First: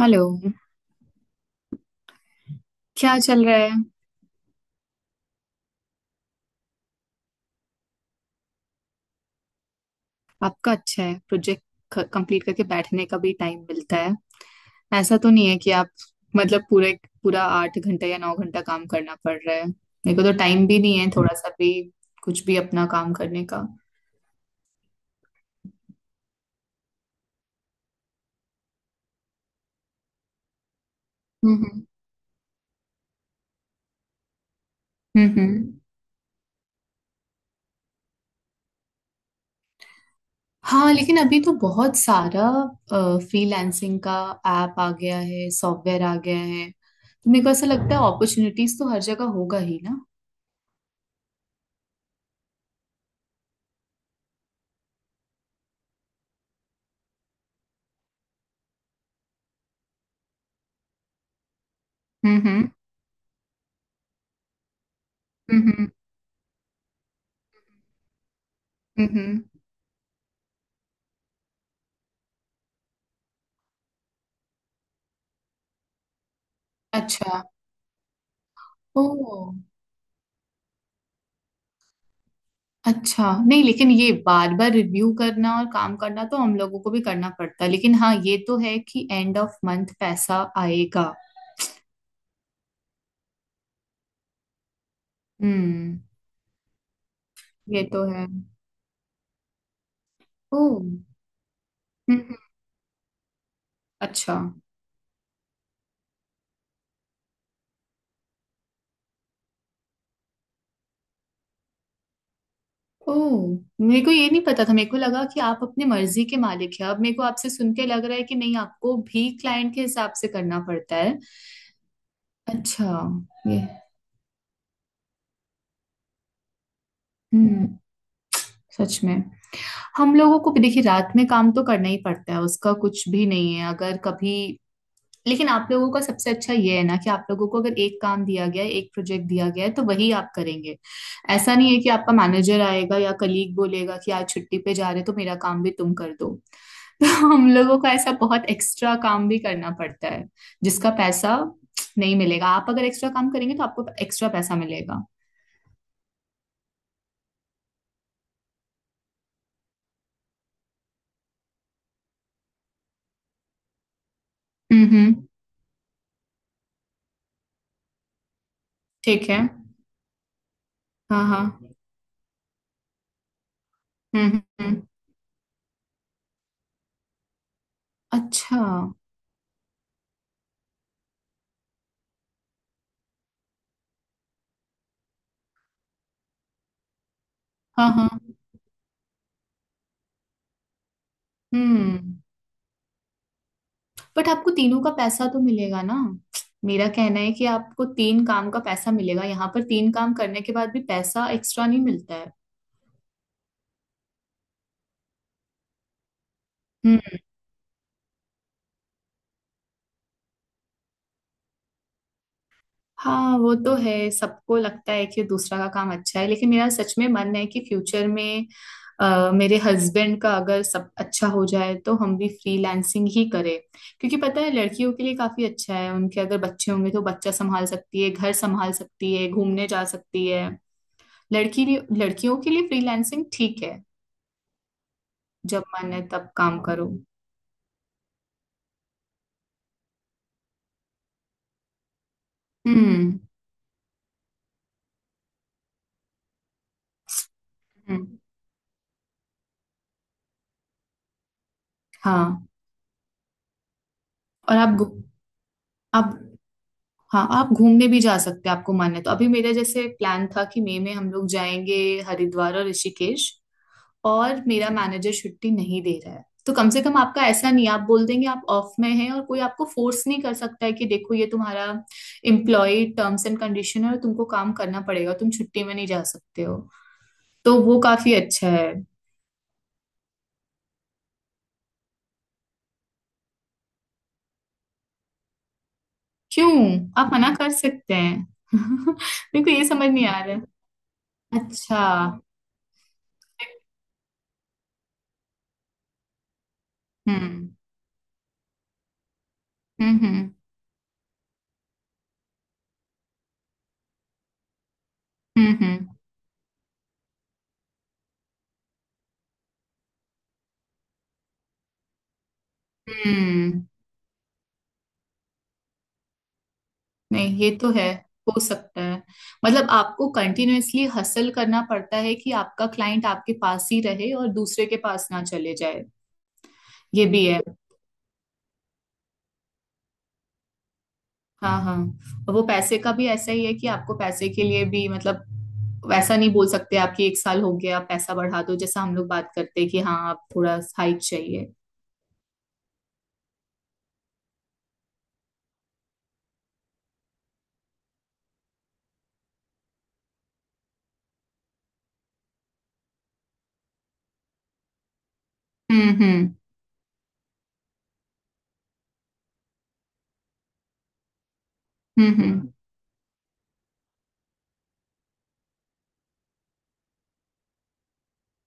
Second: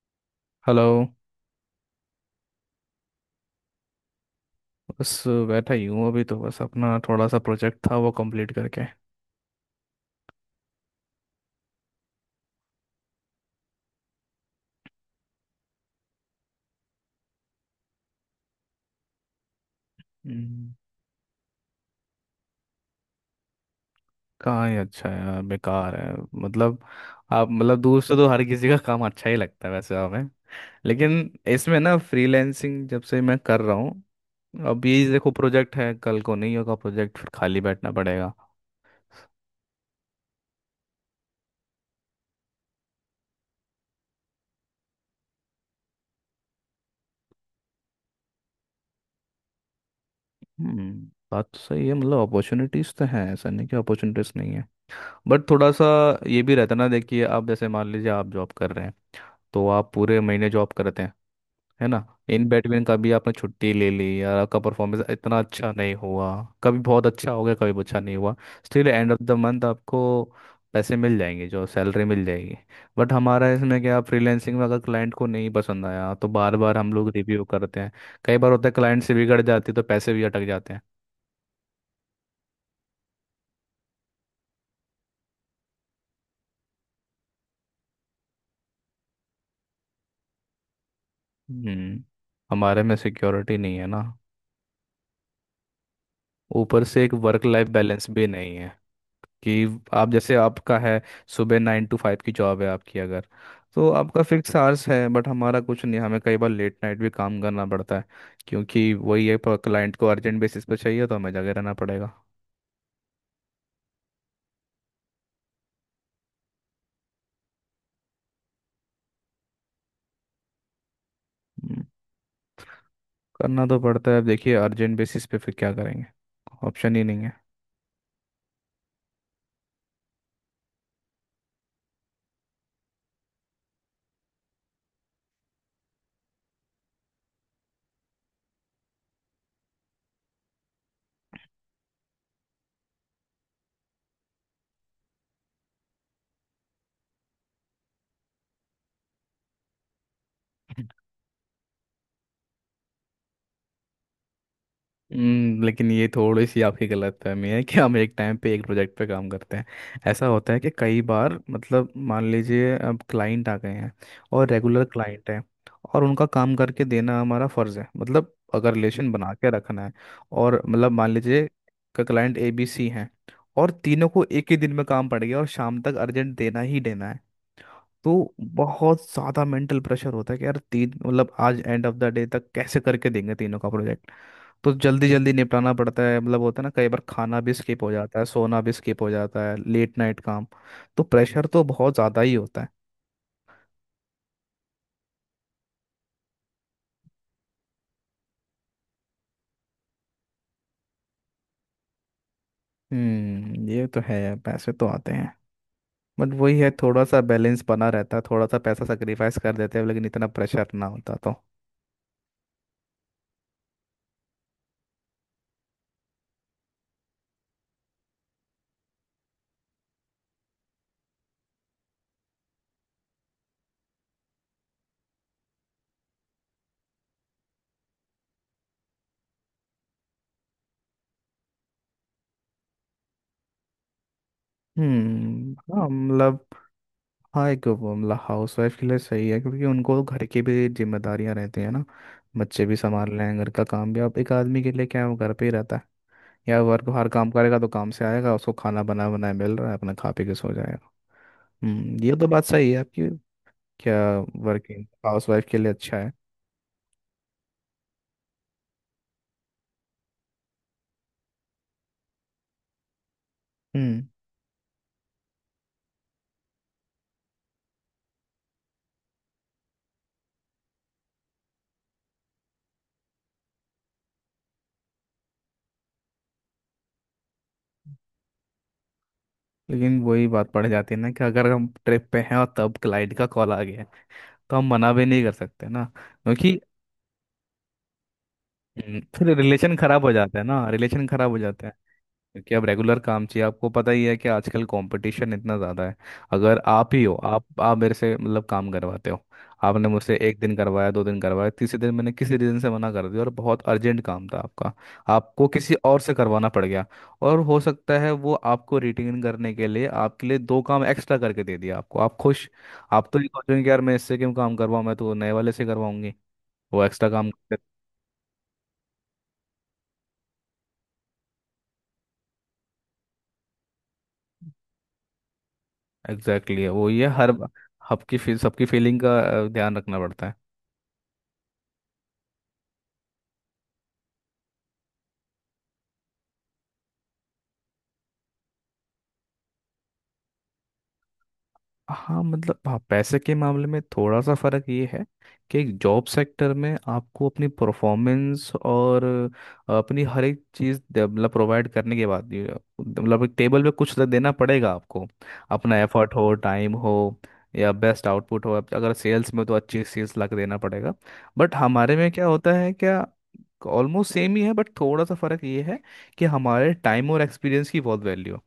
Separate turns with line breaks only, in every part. Hello.
Hello.
क्या चल रहा है?
बस बैठा ही हूँ अभी तो बस अपना थोड़ा सा प्रोजेक्ट था वो कंप्लीट करके।
आपका अच्छा है, प्रोजेक्ट कंप्लीट करके बैठने का भी टाइम मिलता है। ऐसा तो नहीं है कि आप, मतलब पूरे पूरा 8 घंटा या 9 घंटा काम करना पड़ रहा है। मेरे को तो टाइम
हम्म।
भी नहीं है थोड़ा सा भी कुछ भी अपना काम करने का। हम्म।
कहाँ ही अच्छा है यार, बेकार है। मतलब आप, मतलब दूर से तो हर किसी का काम अच्छा ही लगता है वैसे हमें। लेकिन इसमें
हम्म
ना फ्रीलैंसिंग जब से मैं कर रहा हूँ। अब ये
हम्म
देखो प्रोजेक्ट
हम्म।
है, कल को नहीं होगा प्रोजेक्ट, फिर खाली बैठना पड़ेगा।
हाँ लेकिन अभी तो बहुत सारा फ्रीलांसिंग का ऐप आ गया है, सॉफ्टवेयर आ गया है। तो मेरे को ऐसा लगता है अपॉर्चुनिटीज तो हर जगह होगा ही ना।
हम्म। बात तो सही है, मतलब अपॉर्चुनिटीज़ तो हैं, ऐसा नहीं कि अपॉर्चुनिटीज़ नहीं है। बट थोड़ा सा ये भी रहता है ना, देखिए आप जैसे मान लीजिए, आप जॉब कर रहे हैं। तो आप पूरे महीने जॉब करते हैं, है ना।
हम्म
इन
हम्म
बैटमैन का भी आपने छुट्टी ले ली या आपका परफॉर्मेंस इतना अच्छा
हम्म।
नहीं हुआ। कभी बहुत अच्छा हो गया, कभी अच्छा नहीं हुआ। Still
hmm,
end of the
hmm.
Month आपको पैसे मिल जाएंगे, जो सैलरी मिल जाएगी। बट हमारा इसमें क्या, फ्रीलैंसिंग में अगर क्लाइंट को नहीं पसंद आया तो बार बार हम लोग
अच्छा।
रिव्यू करते हैं। कई बार होता है क्लाइंट
ओ।
से बिगड़ जाती है, तो पैसे भी अटक जाते हैं।
अच्छा, नहीं लेकिन ये बार बार रिव्यू करना और काम करना तो हम लोगों को भी करना पड़ता है। लेकिन हाँ, ये तो है कि एंड ऑफ मंथ पैसा आएगा।
हम्म। हमारे में सिक्योरिटी नहीं है ना।
हम्म।
ऊपर से एक वर्क लाइफ
ये तो
बैलेंस भी
है।
नहीं है, कि आप जैसे
ओ
आपका
हम्म।
है। सुबह 9 to 5 की
हम्म,
जॉब है आपकी अगर, तो आपका
अच्छा।
फिक्स आवर्स है। बट हमारा कुछ नहीं, हमें कई बार लेट नाइट भी काम करना पड़ता है। क्योंकि वही है क्लाइंट को अर्जेंट बेसिस पे चाहिए, तो हमें जगह रहना पड़ेगा।
ओ, मेरे को ये नहीं पता था। मेरे को लगा कि आप अपनी मर्जी के मालिक हैं। अब मेरे को आपसे सुन के लग रहा है कि नहीं, आपको भी क्लाइंट के हिसाब से करना पड़ता है।
हम्म,
अच्छा। ये
करना तो पड़ता है। अब देखिए अर्जेंट बेसिस पे फिर क्या करेंगे, ऑप्शन ही नहीं है।
हम्म। सच में। हम लोगों को भी देखिए, रात में काम तो करना ही पड़ता है, उसका कुछ भी नहीं है अगर कभी। लेकिन आप लोगों का सबसे अच्छा ये है ना कि आप लोगों को अगर एक काम दिया गया है, एक प्रोजेक्ट दिया गया है तो वही आप करेंगे। ऐसा नहीं है कि आपका मैनेजर आएगा या कलीग बोलेगा कि आज छुट्टी पे जा रहे हो, तो मेरा काम भी तुम कर दो। तो हम लोगों का ऐसा बहुत एक्स्ट्रा काम भी करना पड़ता है जिसका पैसा नहीं मिलेगा। आप अगर एक्स्ट्रा काम करेंगे तो आपको एक्स्ट्रा पैसा मिलेगा।
लेकिन ये थोड़ी सी आपकी गलतफहमी है कि हम एक टाइम पे एक प्रोजेक्ट पे काम करते हैं। ऐसा होता है कि कई बार मतलब मान लीजिए अब क्लाइंट आ गए हैं, और रेगुलर
हम्म।
क्लाइंट हैं। और उनका काम करके देना हमारा फर्ज है, मतलब अगर रिलेशन
ठीक
बना
है।
के रखना है। और मतलब मान
हाँ
लीजिए
हाँ।
क्लाइंट ABC हैं, और तीनों को एक ही दिन
हम्म।
में काम पड़ गया, और शाम तक अर्जेंट देना ही देना है। तो
अच्छा।
बहुत ज़्यादा मेंटल प्रेशर होता है कि यार, तीन मतलब आज एंड ऑफ द डे तक कैसे करके देंगे तीनों का प्रोजेक्ट। तो जल्दी जल्दी निपटाना पड़ता है, मतलब होता है ना कई बार खाना भी स्किप
हाँ
हो
हाँ।
जाता है, सोना भी स्किप हो जाता है, लेट नाइट काम। तो प्रेशर तो बहुत
हम्म।
ज़्यादा ही होता है।
बट आपको तीनों का पैसा तो मिलेगा ना? मेरा कहना है कि आपको तीन काम का पैसा मिलेगा। यहाँ पर तीन काम करने के बाद भी पैसा एक्स्ट्रा नहीं मिलता है।
ये तो है, पैसे तो आते हैं। बट वही है,
हम्म।
थोड़ा सा बैलेंस बना रहता है, थोड़ा सा पैसा सेक्रीफाइस कर देते हैं, लेकिन इतना प्रेशर ना होता तो।
हाँ वो तो है, सबको लगता है कि दूसरा का काम अच्छा है। लेकिन मेरा सच में मन है कि फ्यूचर में, मेरे हस्बैंड का अगर सब अच्छा हो जाए तो हम भी फ्रीलांसिंग ही करें। क्योंकि पता है लड़कियों के लिए काफी अच्छा है, उनके अगर बच्चे होंगे तो बच्चा संभाल सकती है, घर संभाल सकती है, घूमने जा सकती है। लड़की लड़कियों के लिए फ्रीलांसिंग ठीक है।
हम्म,
जब
हाँ,
मन है तब
मतलब
काम करो।
हाँ, एक वो, मतलब हाउस वाइफ के लिए सही है क्योंकि उनको तो घर की भी जिम्मेदारियां रहती हैं ना। बच्चे भी
हम्म
संभालने हैं, घर का काम भी, अब एक आदमी के लिए क्या है, वो घर पे ही रहता है। या वर्क बाहर काम करेगा तो काम से
हम्म,
आएगा, उसको खाना बना बनाया मिल रहा है, अपना खा पी के सो जाएगा। ये तो बात
हाँ।
सही है आपकी। क्या,
और आप
वर्किंग
घू-
हाउस वाइफ के लिए अच्छा है।
आप हाँ, आप घूमने भी जा सकते हैं आपको मन है तो। अभी मेरा जैसे प्लान था कि मई में हम लोग जाएंगे हरिद्वार और ऋषिकेश,
हम्म
और मेरा मैनेजर छुट्टी नहीं दे रहा है। तो कम से कम आपका ऐसा नहीं, आप बोल देंगे आप ऑफ में हैं और कोई आपको फोर्स नहीं कर सकता है कि देखो ये तुम्हारा एम्प्लॉय टर्म्स एंड कंडीशन है और तुमको काम करना पड़ेगा, तुम छुट्टी में नहीं जा सकते हो। तो वो काफी अच्छा है।
लेकिन वही बात पड़ जाती है ना कि अगर हम ट्रिप पे हैं और तब क्लाइंट का कॉल आ गया। तो हम मना भी नहीं कर सकते ना
क्यों?
क्योंकि।
आप मना कर सकते हैं।
फिर
मेरे को ये
रिलेशन
समझ
खराब
नहीं
हो
आ रहा
जाता है ना, रिलेशन खराब हो
है।
जाता है।
अच्छा।
क्योंकि अब रेगुलर काम चाहिए, आपको पता ही है कि आजकल कंपटीशन इतना ज़्यादा है। अगर आप ही हो,
हम्म
आप मेरे से मतलब काम करवाते हो। आपने
हम्म।
मुझसे एक दिन करवाया, 2 दिन करवाया, तीसरे दिन मैंने किसी रीज़न से मना कर दिया और बहुत अर्जेंट काम था आपका। आपको
हम्म।
किसी और से करवाना पड़ गया। और हो सकता है वो आपको रिटेन करने के लिए आपके लिए दो काम एक्स्ट्रा करके दे दिया, आपको आप खुश। आप तो ये
हम्म।
सोचेंगे कि यार मैं इससे क्यों काम करवाऊँ, मैं तो नए वाले से करवाऊंगी। वो एक्स्ट्रा काम
नहीं ये तो
करते।
है। हो सकता है। मतलब आपको कंटिन्यूअसली हसल करना पड़ता है कि आपका क्लाइंट आपके पास ही रहे और दूसरे के पास ना चले जाए।
एग्जैक्टली exactly, वो ये
ये भी
हर
है।
सबकी फीलिंग का ध्यान रखना पड़ता है।
हाँ हाँ। और वो पैसे का भी ऐसा ही है कि आपको पैसे के लिए भी मतलब वैसा नहीं बोल सकते आपकी एक साल हो गया आप पैसा बढ़ा दो, जैसा हम लोग बात करते हैं कि हाँ आप थोड़ा हाइक चाहिए।
हाँ मतलब, हाँ पैसे के मामले में थोड़ा सा फर्क ये है कि जॉब सेक्टर में आपको अपनी परफॉर्मेंस और अपनी हर एक चीज़ मतलब प्रोवाइड करने के बाद ये, मतलब एक टेबल पे कुछ तो देना पड़ेगा आपको। अपना एफर्ट हो,
हम्म।
टाइम हो, या बेस्ट आउटपुट हो। अब अगर सेल्स में तो अच्छी सेल्स ला के देना पड़ेगा। बट हमारे में क्या
हम्म।
होता है, क्या ऑलमोस्ट सेम ही है, बट थोड़ा सा फर्क ये है कि हमारे टाइम और एक्सपीरियंस की बहुत वैल्यू।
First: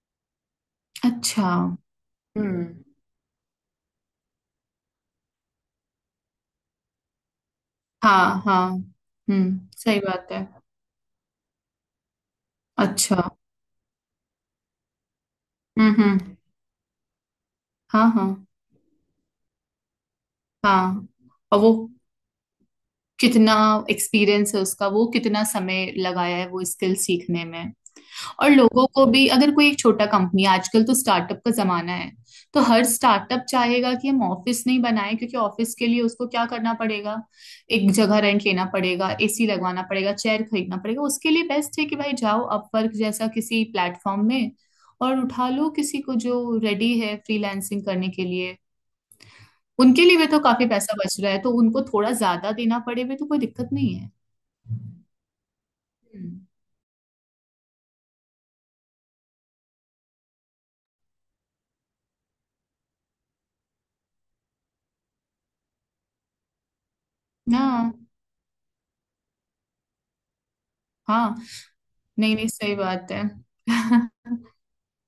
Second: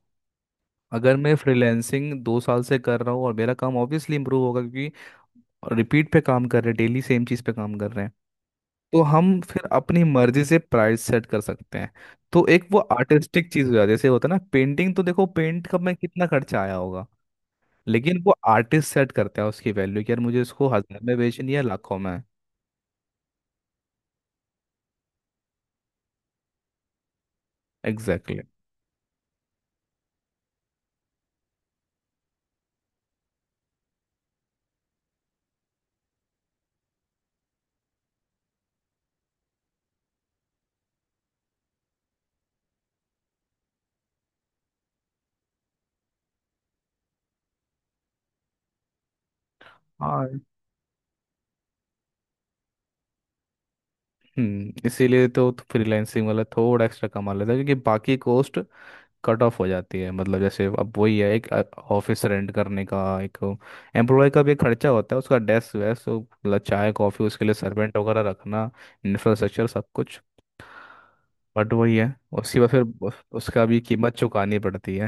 अगर मैं
अच्छा।
फ्रीलैंसिंग 2 साल
हम्म।
से कर रहा हूँ और मेरा काम ऑब्वियसली इंप्रूव होगा क्योंकि रिपीट पे काम कर रहे हैं, डेली सेम चीज़ पे काम कर रहे हैं।
हाँ हाँ।
तो हम
हम्म,
फिर
सही
अपनी
बात
मर्जी
है।
से प्राइस सेट कर सकते हैं। तो एक वो
अच्छा।
आर्टिस्टिक चीज़ हो जाती है, जैसे होता है ना पेंटिंग, तो देखो पेंट का मैं कितना
हम्म।
खर्चा आया होगा,
हाँ
लेकिन वो
हाँ।
आर्टिस्ट सेट करता है उसकी वैल्यू कि यार मुझे इसको हज़ार
हाँ
में बेचनी
और
है,
वो
लाखों में।
कितना एक्सपीरियंस है उसका, वो कितना समय लगाया है वो स्किल सीखने में।
Exactly exactly।
और लोगों को भी, अगर कोई एक छोटा कंपनी, आजकल तो स्टार्टअप का जमाना है, तो हर स्टार्टअप चाहेगा कि हम ऑफिस नहीं बनाए। क्योंकि ऑफिस के लिए उसको क्या करना पड़ेगा, एक जगह रेंट लेना पड़ेगा, एसी लगवाना पड़ेगा, चेयर खरीदना पड़ेगा। उसके लिए बेस्ट है कि भाई जाओ अपवर्क जैसा किसी प्लेटफॉर्म में और उठा लो किसी को जो रेडी है फ्रीलांसिंग करने के लिए। उनके लिए भी
हाँ।
तो काफी पैसा बच रहा है, तो उनको थोड़ा ज्यादा देना पड़े भी तो कोई दिक्कत नहीं है।
इसीलिए तो फ्रीलांसिंग
हम्म,
वाला थोड़ा एक्स्ट्रा कमा लेता है, क्योंकि बाकी कॉस्ट कट ऑफ हो जाती है। मतलब जैसे अब वही है एक ऑफिस रेंट करने का, एक एम्प्लॉय का भी एक खर्चा होता है उसका, डेस्क वेस्क तो मतलब चाय कॉफ़ी, उसके लिए
ना।
सर्वेंट वगैरह रखना, इंफ्रास्ट्रक्चर सब कुछ।
हाँ।
बट वही है
नहीं नहीं,
उसके बाद
सही
फिर
बात है।
उसका भी कीमत चुकानी पड़ती है।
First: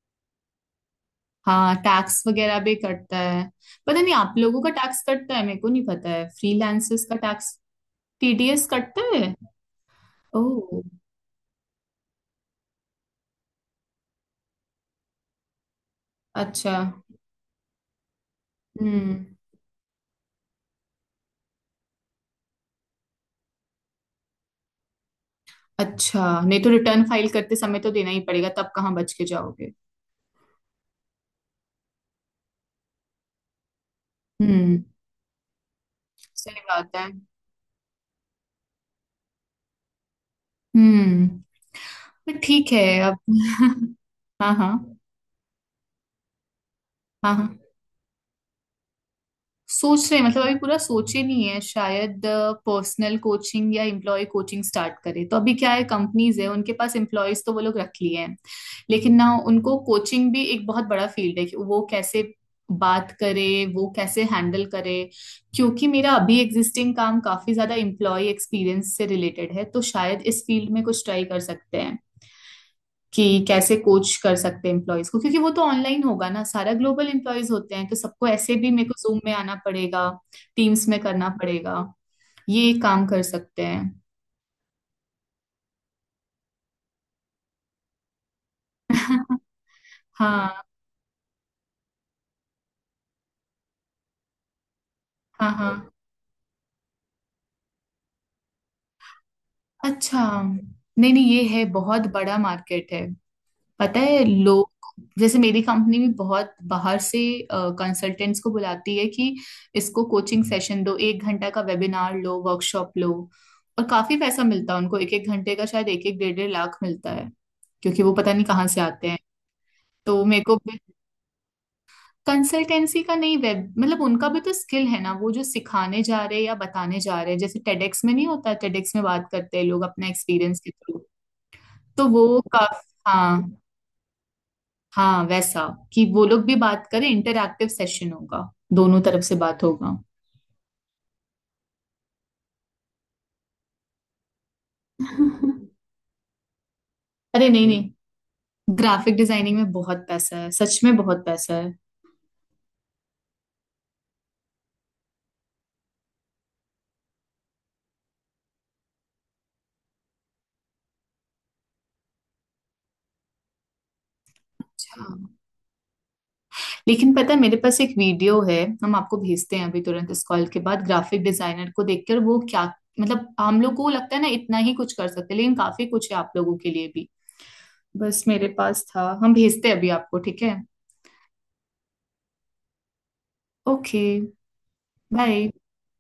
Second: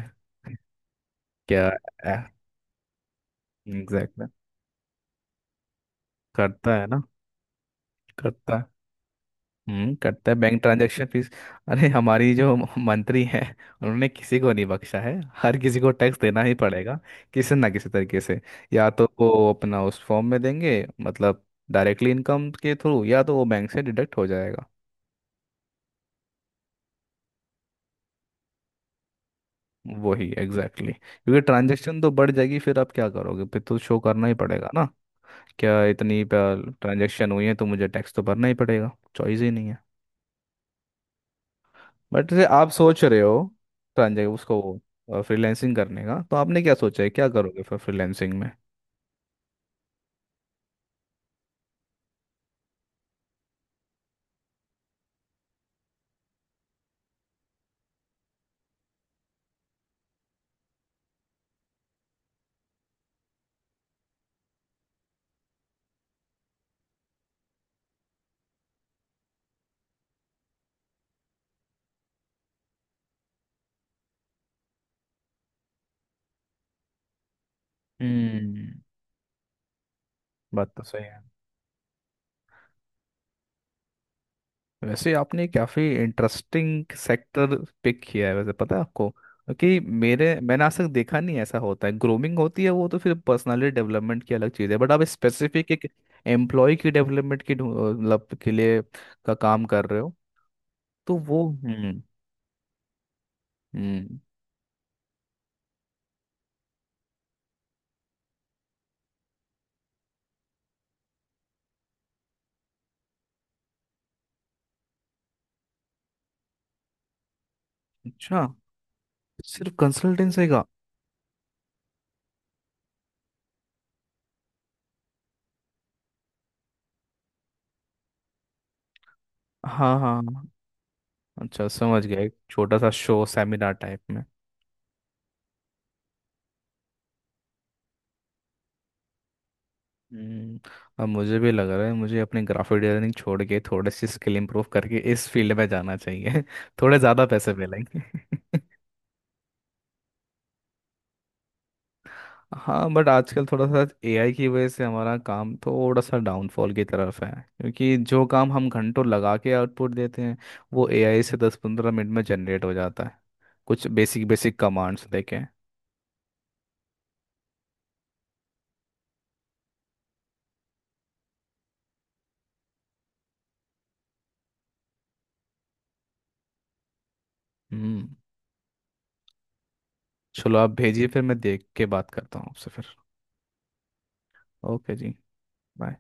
क्या,
हाँ, टैक्स वगैरह भी कटता है। पता नहीं
एग्जैक्टली।
आप लोगों का टैक्स कटता है, मेरे को नहीं पता है
करता है ना।
फ्रीलांसर्स का टैक्स।
करता है।
टीडीएस कटता है?
करता है बैंक
ओह।
Transaction fees. अरे हमारी जो मंत्री हैं, उन्होंने किसी को नहीं बख्शा है। हर किसी को टैक्स देना ही
अच्छा।
पड़ेगा, किसी ना किसी तरीके से। या तो
हम्म।
वो अपना उस फॉर्म में देंगे, मतलब डायरेक्टली इनकम के थ्रू, या तो वो बैंक से डिडक्ट हो जाएगा।
अच्छा, नहीं तो रिटर्न फाइल करते समय तो देना ही पड़ेगा, तब कहाँ बच के जाओगे।
वही एग्जैक्टली exactly। क्योंकि ट्रांजैक्शन तो बढ़ जाएगी, फिर आप क्या करोगे, फिर तो शो करना ही पड़ेगा
हम्म।
ना। क्या इतनी
सही बात है।
ट्रांजैक्शन हुई है, तो मुझे टैक्स तो भरना ही पड़ेगा। चॉइस ही नहीं है।
हम्म।
बट
पर
आप
ठीक है।
सोच
अब
रहे हो ट्रांजे
हाँ
उसको,
हाँ।
फ्रीलैंसिंग करने का तो आपने क्या सोचा है, क्या
हाँ हाँ,
करोगे फिर फ्रीलैंसिंग में।
सोच रहे हैं, मतलब अभी पूरा सोचे नहीं है। शायद पर्सनल कोचिंग या एम्प्लॉय कोचिंग स्टार्ट करे। तो अभी क्या है, कंपनीज है उनके पास एम्प्लॉयज, तो वो लोग रख लिए हैं। लेकिन ना, उनको कोचिंग भी एक बहुत बड़ा फील्ड है कि वो कैसे बात करे, वो कैसे हैंडल करे। क्योंकि मेरा अभी एग्जिस्टिंग काम काफी ज्यादा एम्प्लॉय एक्सपीरियंस से रिलेटेड है, तो शायद इस फील्ड में कुछ ट्राई कर सकते हैं कि कैसे कोच कर सकते हैं एम्प्लॉयज को। क्योंकि वो तो ऑनलाइन होगा ना सारा, ग्लोबल एम्प्लॉयज होते हैं तो सबको, ऐसे भी
हम्म।
मेरे को जूम में आना पड़ेगा,
बात तो
टीम्स में
सही है।
करना पड़ेगा। ये काम कर सकते हैं।
वैसे आपने काफ़ी इंटरेस्टिंग सेक्टर पिक किया है वैसे, पता है आपको, क्योंकि मेरे मैंने
हाँ
आज तक देखा नहीं ऐसा होता है, ग्रूमिंग होती है वो तो, फिर पर्सनालिटी डेवलपमेंट की अलग चीज़ है बट आप
हाँ। हाँ,
स्पेसिफिक एक एम्प्लॉय की डेवलपमेंट की मतलब के लिए का काम कर रहे हो।
अच्छा, नहीं
तो
नहीं, ये
वो,
है, बहुत बड़ा मार्केट है। पता
हम्म।
है, लोग जैसे मेरी कंपनी भी बहुत बाहर से कंसल्टेंट्स को बुलाती है कि इसको कोचिंग सेशन दो, एक घंटा का वेबिनार लो, वर्कशॉप लो। और काफी पैसा मिलता है उनको, एक एक घंटे का शायद एक एक 1.5 लाख मिलता है। क्योंकि वो पता
अच्छा,
नहीं कहाँ से आते हैं।
सिर्फ
तो मेरे
कंसल्टेंसी
को,
का।
कंसल्टेंसी का नहीं, वेब मतलब उनका भी तो स्किल है ना, वो जो सिखाने जा रहे हैं या बताने जा रहे हैं। जैसे टेडेक्स में नहीं होता, टेडेक्स में बात करते हैं लोग
हाँ
अपना
हाँ हाँ।
एक्सपीरियंस के थ्रू।
अच्छा, समझ
तो
गया, एक
वो
छोटा सा
काफी,
शो
हाँ।
सेमिनार टाइप में।
हाँ वैसा, कि वो लोग भी बात करें, इंटरैक्टिव सेशन होगा, दोनों तरफ से बात होगा।
हम्म अब मुझे भी लग रहा है, मुझे अपने ग्राफिक डिजाइनिंग छोड़ के थोड़ी सी स्किल इंप्रूव करके इस फील्ड में जाना चाहिए थोड़े ज़्यादा
अरे
पैसे
नहीं। नहीं,
मिलेंगे।
ग्राफिक डिजाइनिंग में बहुत पैसा है, सच में बहुत पैसा है।
हाँ, बट आजकल थोड़ा सा एआई की वजह से हमारा काम थोड़ा सा डाउनफॉल की तरफ है क्योंकि जो काम हम घंटों लगा के आउटपुट देते हैं वो एआई से 10-15 मिनट में जनरेट हो जाता है, कुछ बेसिक बेसिक
अच्छा,
कमांड्स देके।
लेकिन पता है मेरे पास एक वीडियो है, हम आपको भेजते हैं अभी तुरंत इस कॉल के बाद। ग्राफिक डिजाइनर को देखकर वो क्या, मतलब हम लोग को लगता है ना इतना ही कुछ कर सकते हैं, लेकिन काफी कुछ है आप लोगों के लिए भी।
हम्म
बस मेरे पास था, हम भेजते हैं अभी आपको, ठीक है?
चलो आप भेजिए, फिर मैं देख के बात करता हूँ आपसे फिर।
ओके।
ओके जी।
बाय।
बाय।